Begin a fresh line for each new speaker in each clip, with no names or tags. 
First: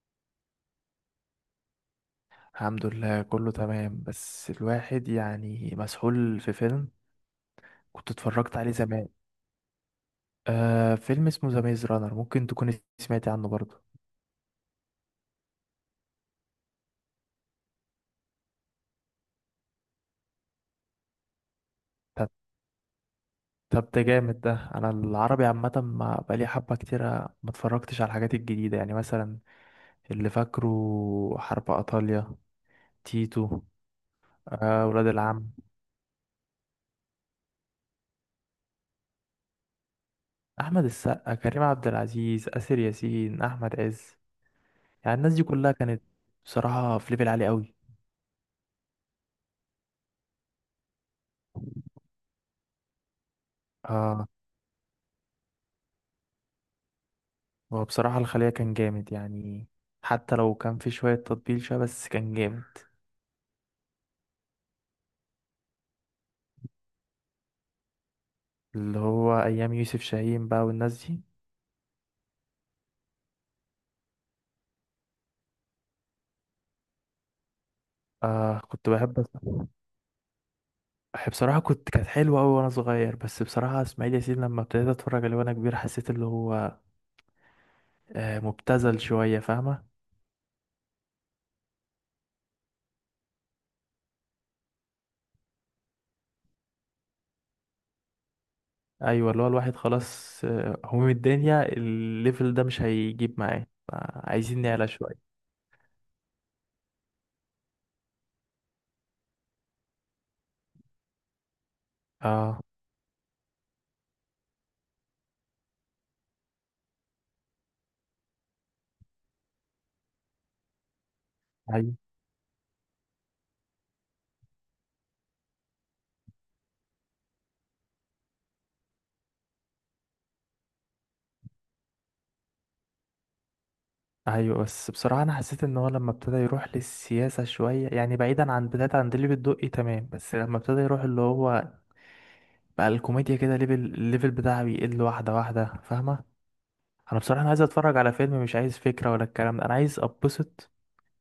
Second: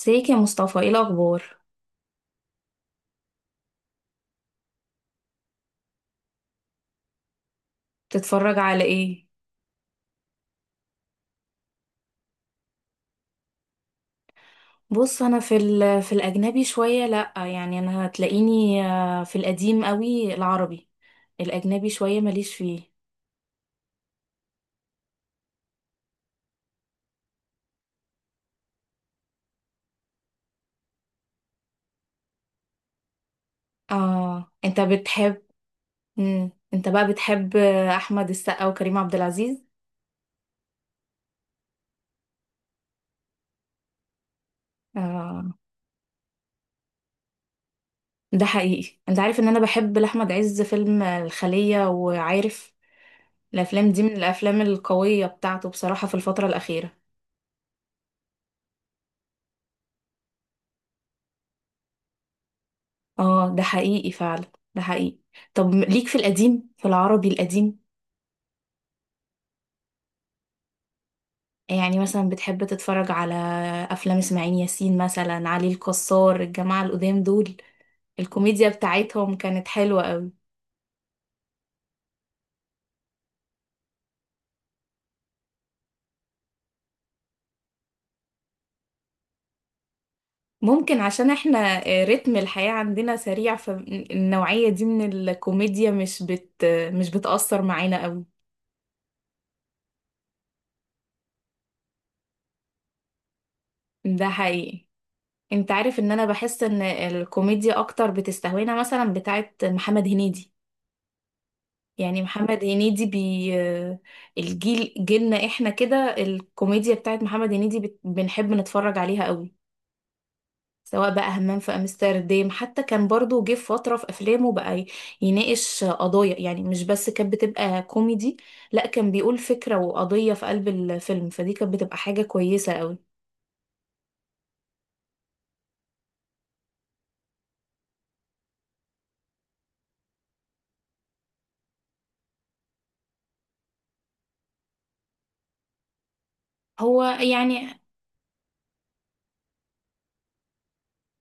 ازيك يا مصطفى؟ ايه الاخبار؟
الحمد لله كله تمام بس الواحد يعني مسحول في فيلم كنت اتفرجت
تتفرج
عليه
على
زمان
ايه؟
فيلم اسمه ذا ميز رانر، ممكن تكون سمعتي عنه برضه.
بص انا في الاجنبي شويه، لا يعني انا هتلاقيني في القديم قوي، العربي الاجنبي شويه
طب
ماليش فيه.
طب. ده جامد ده انا العربي عامة ما بقالي حبة كتيرة، ما اتفرجتش على الحاجات الجديدة. يعني مثلا اللي فاكره حرب ايطاليا، تيتو.
اه انت
آه، ولاد
بتحب؟
العم.
مم. انت بقى بتحب احمد السقا وكريم عبد العزيز؟
احمد السقا، كريم عبد العزيز، آسر ياسين، احمد عز. يعني الناس دي
آه.
كلها كانت بصراحة في ليفل عالي.
ده حقيقي، انت عارف ان انا بحب لاحمد عز فيلم الخليه، وعارف الافلام دي من
قوي.
الافلام القويه بتاعته بصراحه في الفتره الاخيره.
هو بصراحة الخلية كان جامد يعني. حتى لو كان في شوية تطبيل شوية، بس كان جامد.
اه ده حقيقي فعلا، ده حقيقي. طب ليك في القديم، في العربي القديم،
اللي هو أيام يوسف شاهين بقى، والناس دي.
يعني مثلا بتحب تتفرج على افلام اسماعيل ياسين مثلا، علي الكسار، الجماعة القدام دول؟
آه،
الكوميديا
كنت بحب
بتاعتهم
أسمع.
كانت حلوة قوي.
بصراحة كانت حلوة أوي وأنا صغير، بس بصراحة إسماعيل ياسين لما ابتديت أتفرج عليه وأنا كبير، حسيت اللي هو مبتذل شوية، فاهمة.
ممكن عشان احنا رتم الحياة عندنا سريع، فالنوعية دي من الكوميديا مش بتأثر معانا قوي.
أيوة، اللي هو الواحد خلاص هموم الدنيا الليفل ده مش هيجيب معاه.
ده
عايزين
حقيقي.
نعلى شوية.
انت عارف ان انا بحس ان الكوميديا اكتر بتستهوينا مثلا بتاعت محمد هنيدي، يعني محمد
اه،
هنيدي الجيل جيلنا احنا كده الكوميديا بتاعت محمد هنيدي بنحب نتفرج عليها قوي. سواء بقى همام في
أيوة.
امستردام، حتى كان برضو جه في فترة في افلامه بقى يناقش قضايا، يعني مش بس كانت بتبقى كوميدي، لا كان بيقول فكرة وقضية في قلب الفيلم، فدي كانت بتبقى حاجة كويسة قوي.
ايوه، بس بصراحه انا حسيت ان هو لما ابتدى يروح للسياسه شويه، يعني بعيدا عن بدايه عند الليفل الدقي تمام، بس لما ابتدى يروح اللي هو بقى الكوميديا كده الليفل بتاعه بيقل واحده واحده، فاهمه.
هو
انا بصراحه انا عايز
يعني
اتفرج على فيلم، مش عايز فكره ولا الكلام ده، انا عايز اتبسط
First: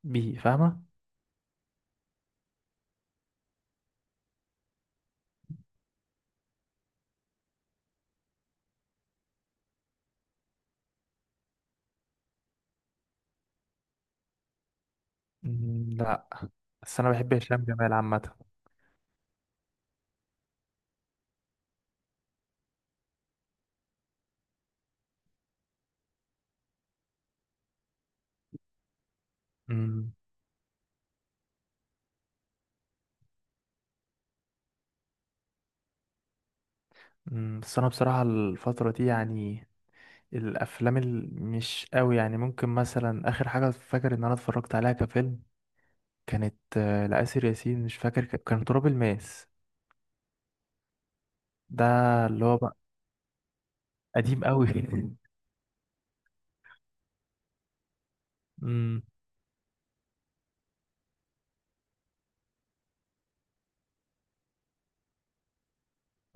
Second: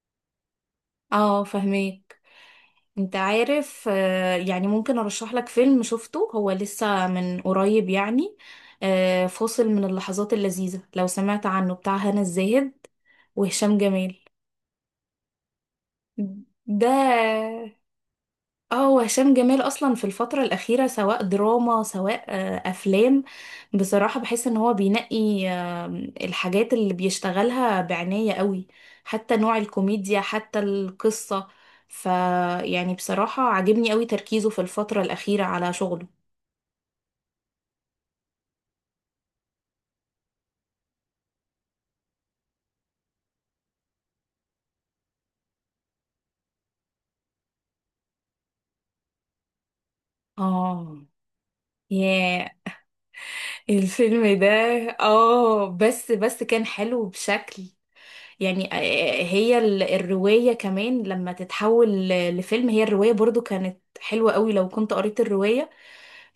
بيه، فاهمه.
اه فاهمين. انت عارف يعني ممكن ارشح لك فيلم شفته هو لسه من قريب، يعني فاصل من اللحظات اللذيذة، لو سمعت عنه، بتاع هنا الزاهد وهشام جمال.
مم، لا. بس انا بحب
ده
هشام جمال عامه.
اه، وهشام جمال اصلا في الفترة الأخيرة سواء دراما سواء افلام، بصراحة بحس ان هو بينقي الحاجات اللي بيشتغلها بعناية قوي، حتى نوع
مم،
الكوميديا، حتى القصة. ف يعني بصراحة عاجبني قوي تركيزه في الفترة الأخيرة على شغله.
مم، بس انا بصراحه الفتره دي يعني الافلام مش قوي يعني. ممكن مثلا اخر حاجه فاكر ان انا اتفرجت عليها كفيلم كانت لآسر ياسين، مش فاكر كان تراب الماس
اه
ده، اللي
ياه،
هو بقى
الفيلم
قديم
ده!
قوي.
اه، بس بس كان حلو بشكل، يعني
امم
هي الرواية كمان لما تتحول لفيلم، هي الرواية برضو كانت حلوة قوي لو كنت قريت الرواية.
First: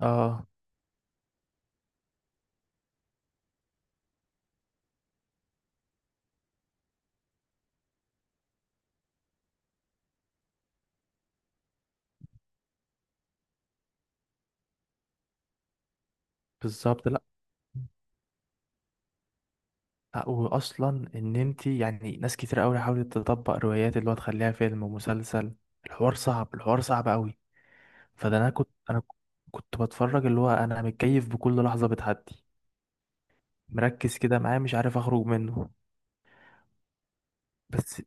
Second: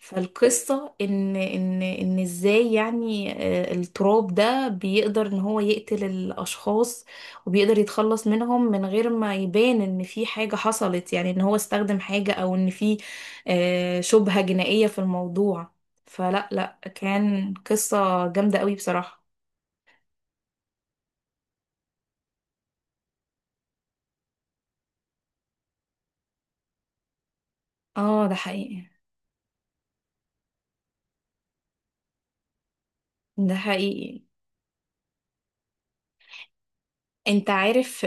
اه،
ان ازاي، يعني التراب ده بيقدر ان هو يقتل الاشخاص، وبيقدر يتخلص منهم من غير ما يبان ان في حاجة حصلت، يعني ان هو استخدم حاجة او ان في شبهة جنائية في الموضوع. فلا لا
بالظبط. لا،
كان قصة جامدة قوي بصراحة.
لا، واصلا ان انت يعني ناس كتير قوي حاولت تطبق روايات اللي هو تخليها فيلم ومسلسل، الحوار صعب، الحوار صعب قوي.
اه ده
فده انا كنت
حقيقي،
انا كنت بتفرج اللي هو انا متكيف بكل لحظة بتعدي،
ده
مركز
حقيقي.
كده معاه مش عارف اخرج منه.
انت
بس
عارف،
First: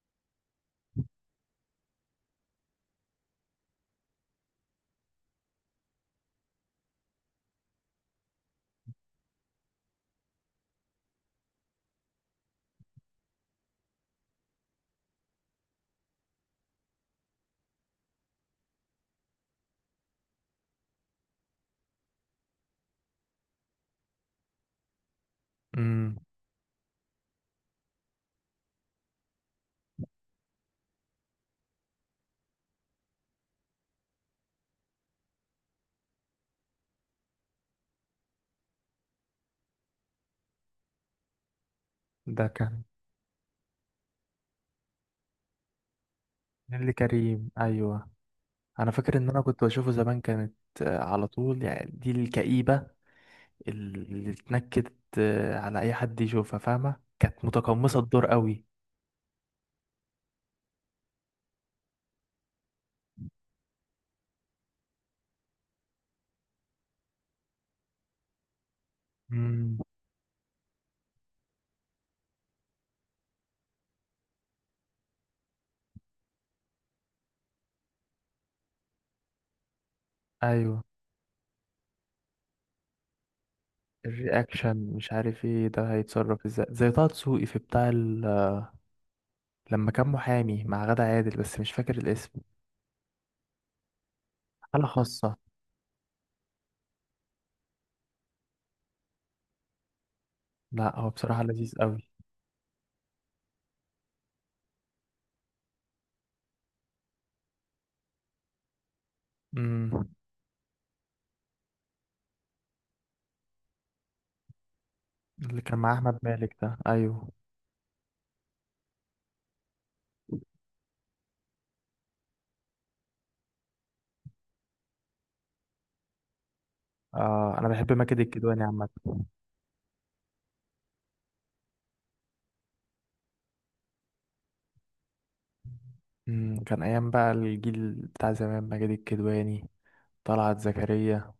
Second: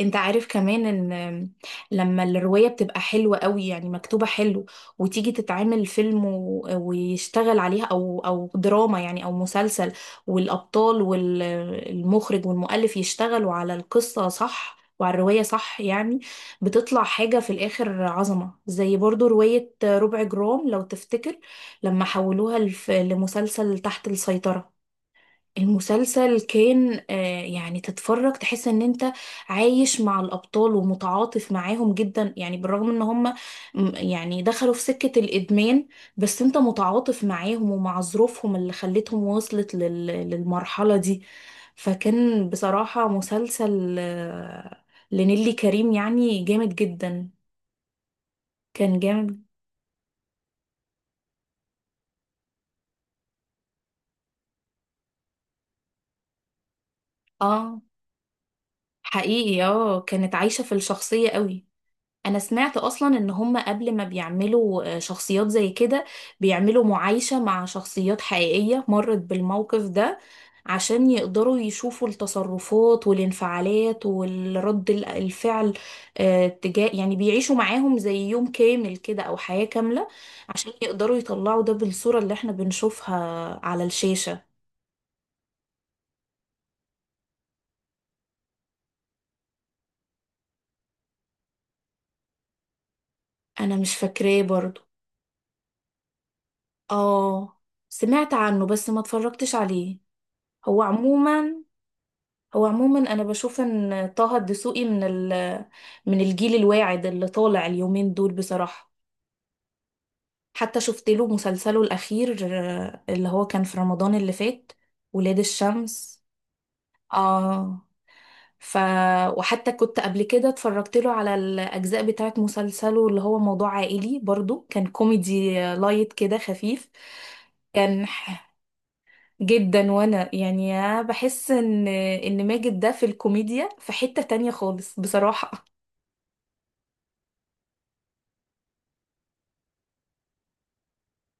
انت عارف كمان ان لما الرواية بتبقى حلوة قوي يعني مكتوبة حلو، وتيجي تتعمل فيلم ويشتغل عليها او دراما يعني او مسلسل، والابطال والمخرج والمؤلف يشتغلوا على القصة صح وعلى الرواية صح، يعني بتطلع حاجة في الآخر عظمة. زي برضو رواية ربع جرام، لو تفتكر، لما حولوها لمسلسل تحت السيطرة،
امم
المسلسل كان يعني تتفرج تحس ان انت عايش مع الابطال ومتعاطف معاهم جدا، يعني بالرغم ان هم يعني دخلوا في سكة الادمان، بس انت متعاطف معاهم ومع ظروفهم اللي خلتهم وصلت للمرحلة دي.
ده
فكان
كان.
بصراحة مسلسل لنيلي كريم يعني جامد
نيللي
جدا،
كريم، ايوه. انا
كان
فاكر ان انا
جامد.
كنت بشوفه زمان، كانت على طول. يعني دي الكئيبة اللي اتنكدت على اي حد يشوفها، فاهمة، كانت
اه
متقمصة الدور قوي.
حقيقي، اه كانت عايشة في الشخصية قوي. انا سمعت اصلا ان هم قبل ما بيعملوا شخصيات زي كده بيعملوا معايشة مع شخصيات حقيقية مرت
مم.
بالموقف ده، عشان يقدروا يشوفوا التصرفات والانفعالات والرد الفعل، تجاه، يعني بيعيشوا معاهم زي يوم كامل كده او حياة كاملة عشان
ايوه.
يقدروا يطلعوا ده بالصورة اللي احنا بنشوفها على الشاشة.
الرياكشن مش عارف ايه، ده هيتصرف ازاي زي طه دسوقي في بتاع لما كان محامي مع غادة عادل، بس مش فاكر الاسم.
انا مش فاكراه برضو،
حالة خاصة.
اه سمعت عنه بس ما اتفرجتش عليه. هو
لا، هو بصراحة
عموما،
لذيذ قوي.
هو عموما انا بشوف ان طه الدسوقي من الجيل الواعد اللي طالع اليومين دول بصراحة.
امم
حتى شفت له مسلسله الاخير اللي هو كان في رمضان اللي فات، ولاد
اللي كان مع احمد
الشمس.
مالك ده، ايوه.
اه ف وحتى كنت قبل كده اتفرجت له على الاجزاء بتاعت مسلسله اللي هو موضوع عائلي، برضو كان كوميدي لايت كده خفيف.
آه، انا بحب
كان
ماجد
ح-
الكدواني عامة.
جدا، وانا يعني بحس ان ماجد ده في الكوميديا في حتة تانية خالص بصراحة.
كان ايام بقى الجيل بتاع زمان، ماجد الكدواني، طلعت زكريا.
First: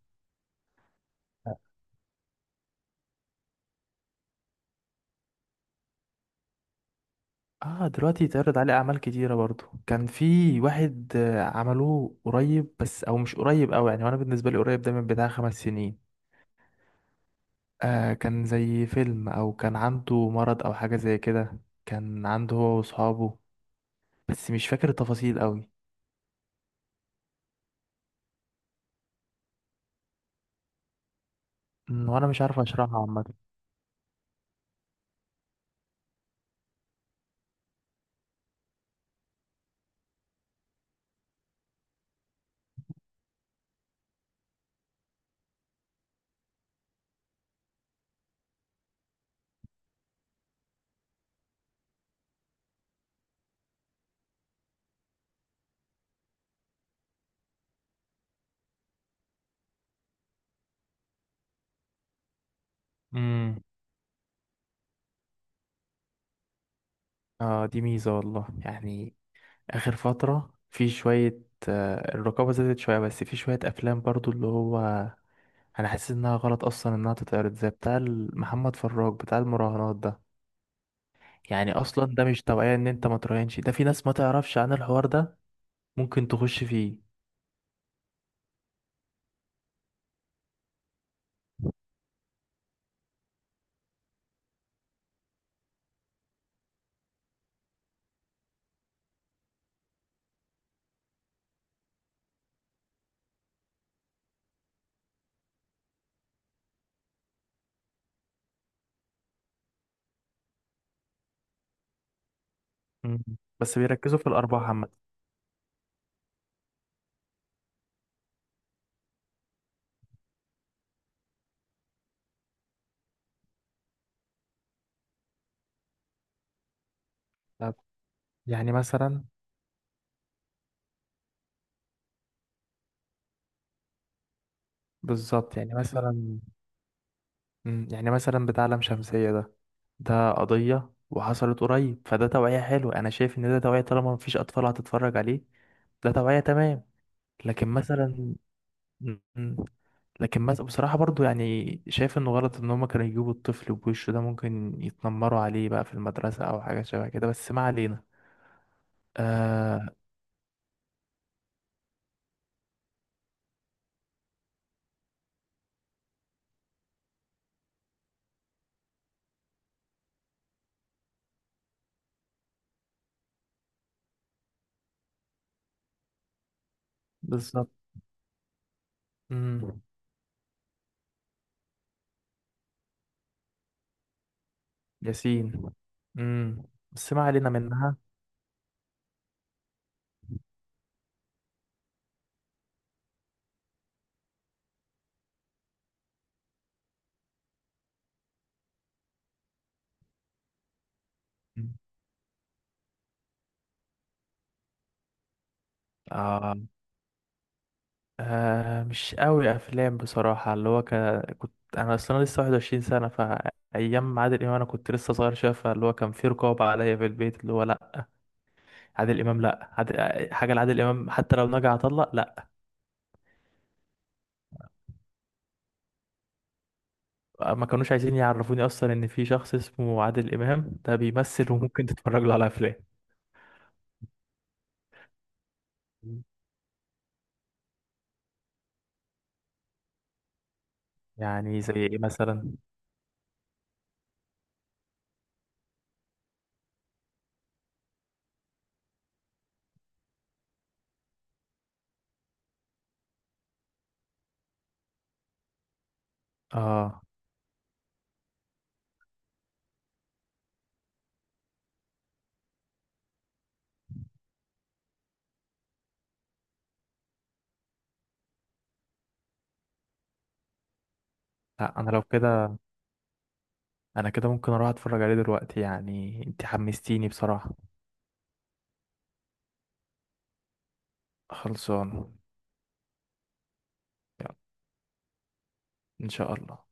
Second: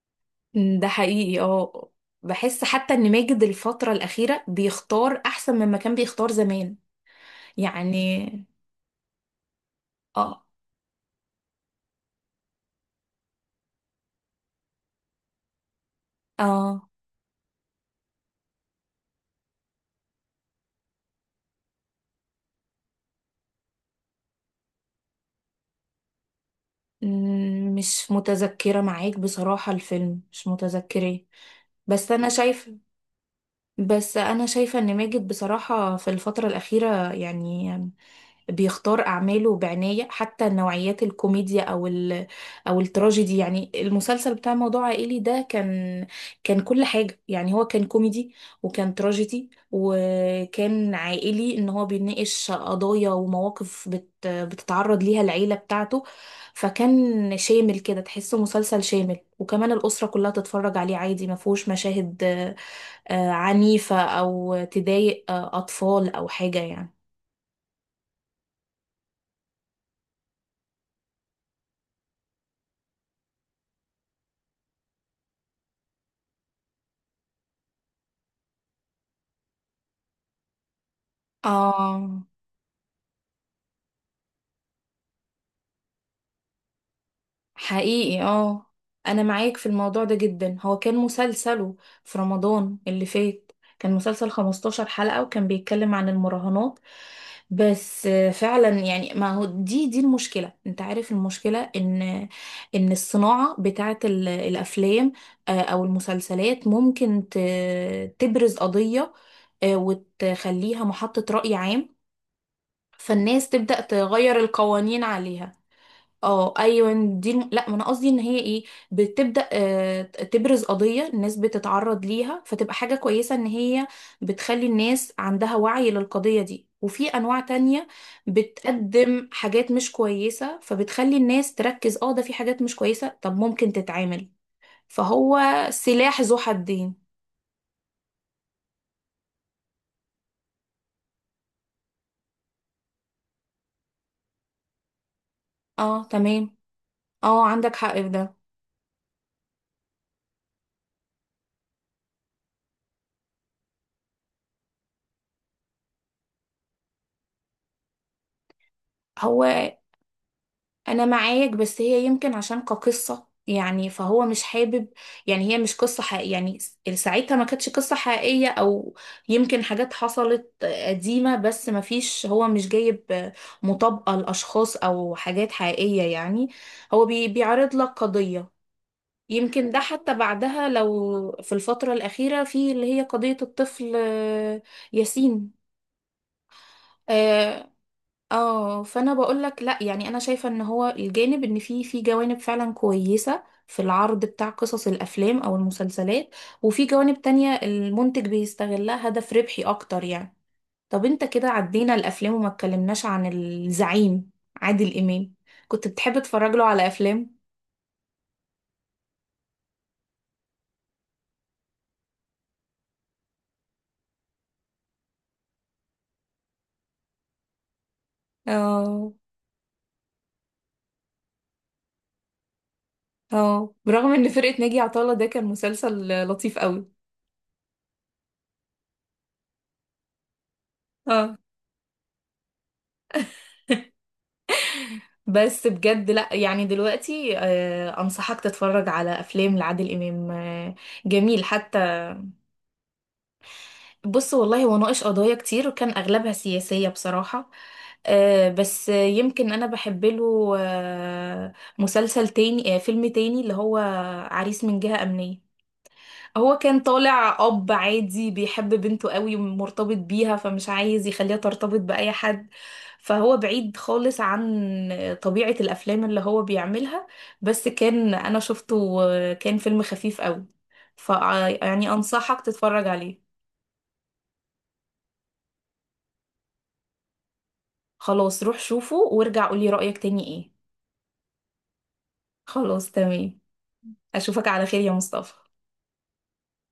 ده حقيقي اه. بحس حتى ان ماجد الفترة الأخيرة بيختار أحسن مما كان بيختار زمان
اه، دلوقتي
يعني.
اتعرض عليه اعمال كتيره برضو. كان
اه
في واحد عملوه قريب، بس او مش قريب قوي يعني، وانا بالنسبه لي قريب ده من بتاع 5 سنين.
اه.
آه، كان زي فيلم او كان عنده مرض او حاجه زي كده. كان عنده هو واصحابه، بس مش فاكر التفاصيل قوي.
مم، مش متذكرة معاك بصراحة، الفيلم مش متذكراه. بس
وانا
أنا
مش عارف
شايفة،
اشرحها عامه.
بس أنا شايفة ان ماجد بصراحة في الفترة الأخيرة يعني بيختار أعماله بعناية، حتى نوعيات الكوميديا أو التراجيدي، يعني المسلسل بتاع موضوع عائلي ده كان، كان كل حاجة يعني، هو كان كوميدي وكان تراجيدي وكان عائلي، إن هو بيناقش قضايا ومواقف بتتعرض ليها العيلة بتاعته. فكان شامل كده، تحسه مسلسل شامل، وكمان الأسرة كلها تتفرج عليه عادي، ما فيهوش مشاهد
امم
عنيفة أو تضايق أطفال أو حاجة يعني.
اه، دي ميزه والله يعني. اخر فتره في شويه، آه، الرقابه زادت شويه، بس في شويه افلام برضو اللي هو انا حاسس انها غلط اصلا انها تتعرض، زي بتاع محمد فراج بتاع المراهنات ده. يعني اصلا
آه
ده مش توعية، ان انت ما تراهنش. ده في ناس ما تعرفش عن الحوار ده، ممكن تخش فيه.
حقيقي، اه انا معاك في الموضوع ده جدا. هو كان مسلسله في رمضان اللي فات كان مسلسل 15 حلقة وكان بيتكلم عن المراهنات. بس فعلا يعني، ما هو دي المشكلة، انت عارف المشكلة ان ان الصناعة بتاعت الافلام او المسلسلات ممكن تبرز قضية وتخليها محطة رأي عام،
مم.
فالناس
بس
تبدأ
بيركزوا في
تغير
الارباح عامة.
القوانين عليها. اه ايوه، لا ما انا قصدي ان هي ايه، بتبدا تبرز قضيه الناس بتتعرض ليها فتبقى حاجه كويسه ان هي بتخلي الناس عندها وعي للقضيه دي، وفي انواع
طب.
تانية
يعني مثلا.
بتقدم حاجات مش كويسه فبتخلي الناس تركز اه ده في حاجات مش كويسه طب ممكن تتعامل. فهو
بالظبط، يعني
سلاح ذو
مثلا.
حدين.
يعني مثلا بتاع لام شمسية ده. ده قضية وحصلت قريب، فده توعية حلوة. انا شايف ان ده توعية طالما مفيش اطفال هتتفرج عليه.
اه
ده توعية
تمام.
تمام.
اه
لكن
عندك حق في ده.
مثلا. مم. لكن بصراحة برضو يعني شايف انه غلط ان هما كانوا يجيبوا الطفل بوشه ده، ممكن يتنمروا عليه بقى في المدرسة او حاجة شبه كده، بس ما علينا.
هو
آه.
انا معاك، بس هي يمكن عشان كقصة يعني فهو مش حابب، يعني هي مش قصة حقيقية يعني، ساعتها ما كانتش قصة حقيقية، او يمكن حاجات حصلت قديمة، بس ما فيش هو مش جايب مطابقة لاشخاص او حاجات حقيقية يعني، هو
بالظبط.
بيعرض لك قضية. يمكن ده
امم
حتى بعدها لو في الفترة الأخيرة، في اللي هي قضية الطفل ياسين.
ياسين. امم بس ما علينا
آه،
منها.
اه فانا بقول لك لا يعني انا شايفه ان هو الجانب ان في جوانب فعلا كويسه في العرض بتاع قصص الافلام او المسلسلات، وفي جوانب تانية المنتج بيستغلها هدف ربحي اكتر يعني. طب انت كده
مم.
عدينا الافلام وما اتكلمناش عن الزعيم، عادل امام. كنت بتحب تتفرج
آه.
له على افلام؟
آه، مش قوي افلام بصراحة اللي هو كنت انا اصلا لسه 21 سنة. فايام عادل امام انا كنت لسه صغير شوية، فاللي هو كان في رقابة عليا في البيت اللي هو لا،
اه
عادل امام لا، حاجة لعادل امام حتى لو نجح اطلق، لا.
اه، برغم ان فرقه ناجي عطا الله ده كان مسلسل لطيف قوي.
ما كانوش عايزين يعرفوني اصلا ان في شخص اسمه عادل امام ده
اه
بيمثل وممكن تتفرج له على افلام.
بس بجد لا، يعني دلوقتي انصحك تتفرج على افلام لعادل امام جميل
يعني زي
حتى.
ايه مثلا.
بص والله هو ناقش قضايا كتير وكان اغلبها سياسية بصراحة، بس يمكن انا بحب له مسلسل تاني، فيلم تاني اللي هو عريس من جهة امنية. هو كان
اه.
طالع اب عادي بيحب بنته قوي ومرتبط بيها فمش عايز يخليها ترتبط بأي حد. فهو بعيد خالص عن طبيعة الافلام اللي هو بيعملها، بس كان انا شفته كان فيلم خفيف قوي، ف
لا،
يعني
انا لو
انصحك
كده،
تتفرج عليه.
انا كده ممكن اروح اتفرج عليه دلوقتي يعني، انت حمستيني بصراحة.
خلاص روح شوفه وارجع قولي رأيك تاني ايه.
خلصان.
خلاص تمام،
يلا،
اشوفك على خير يا مصطفى.
ان شاء الله.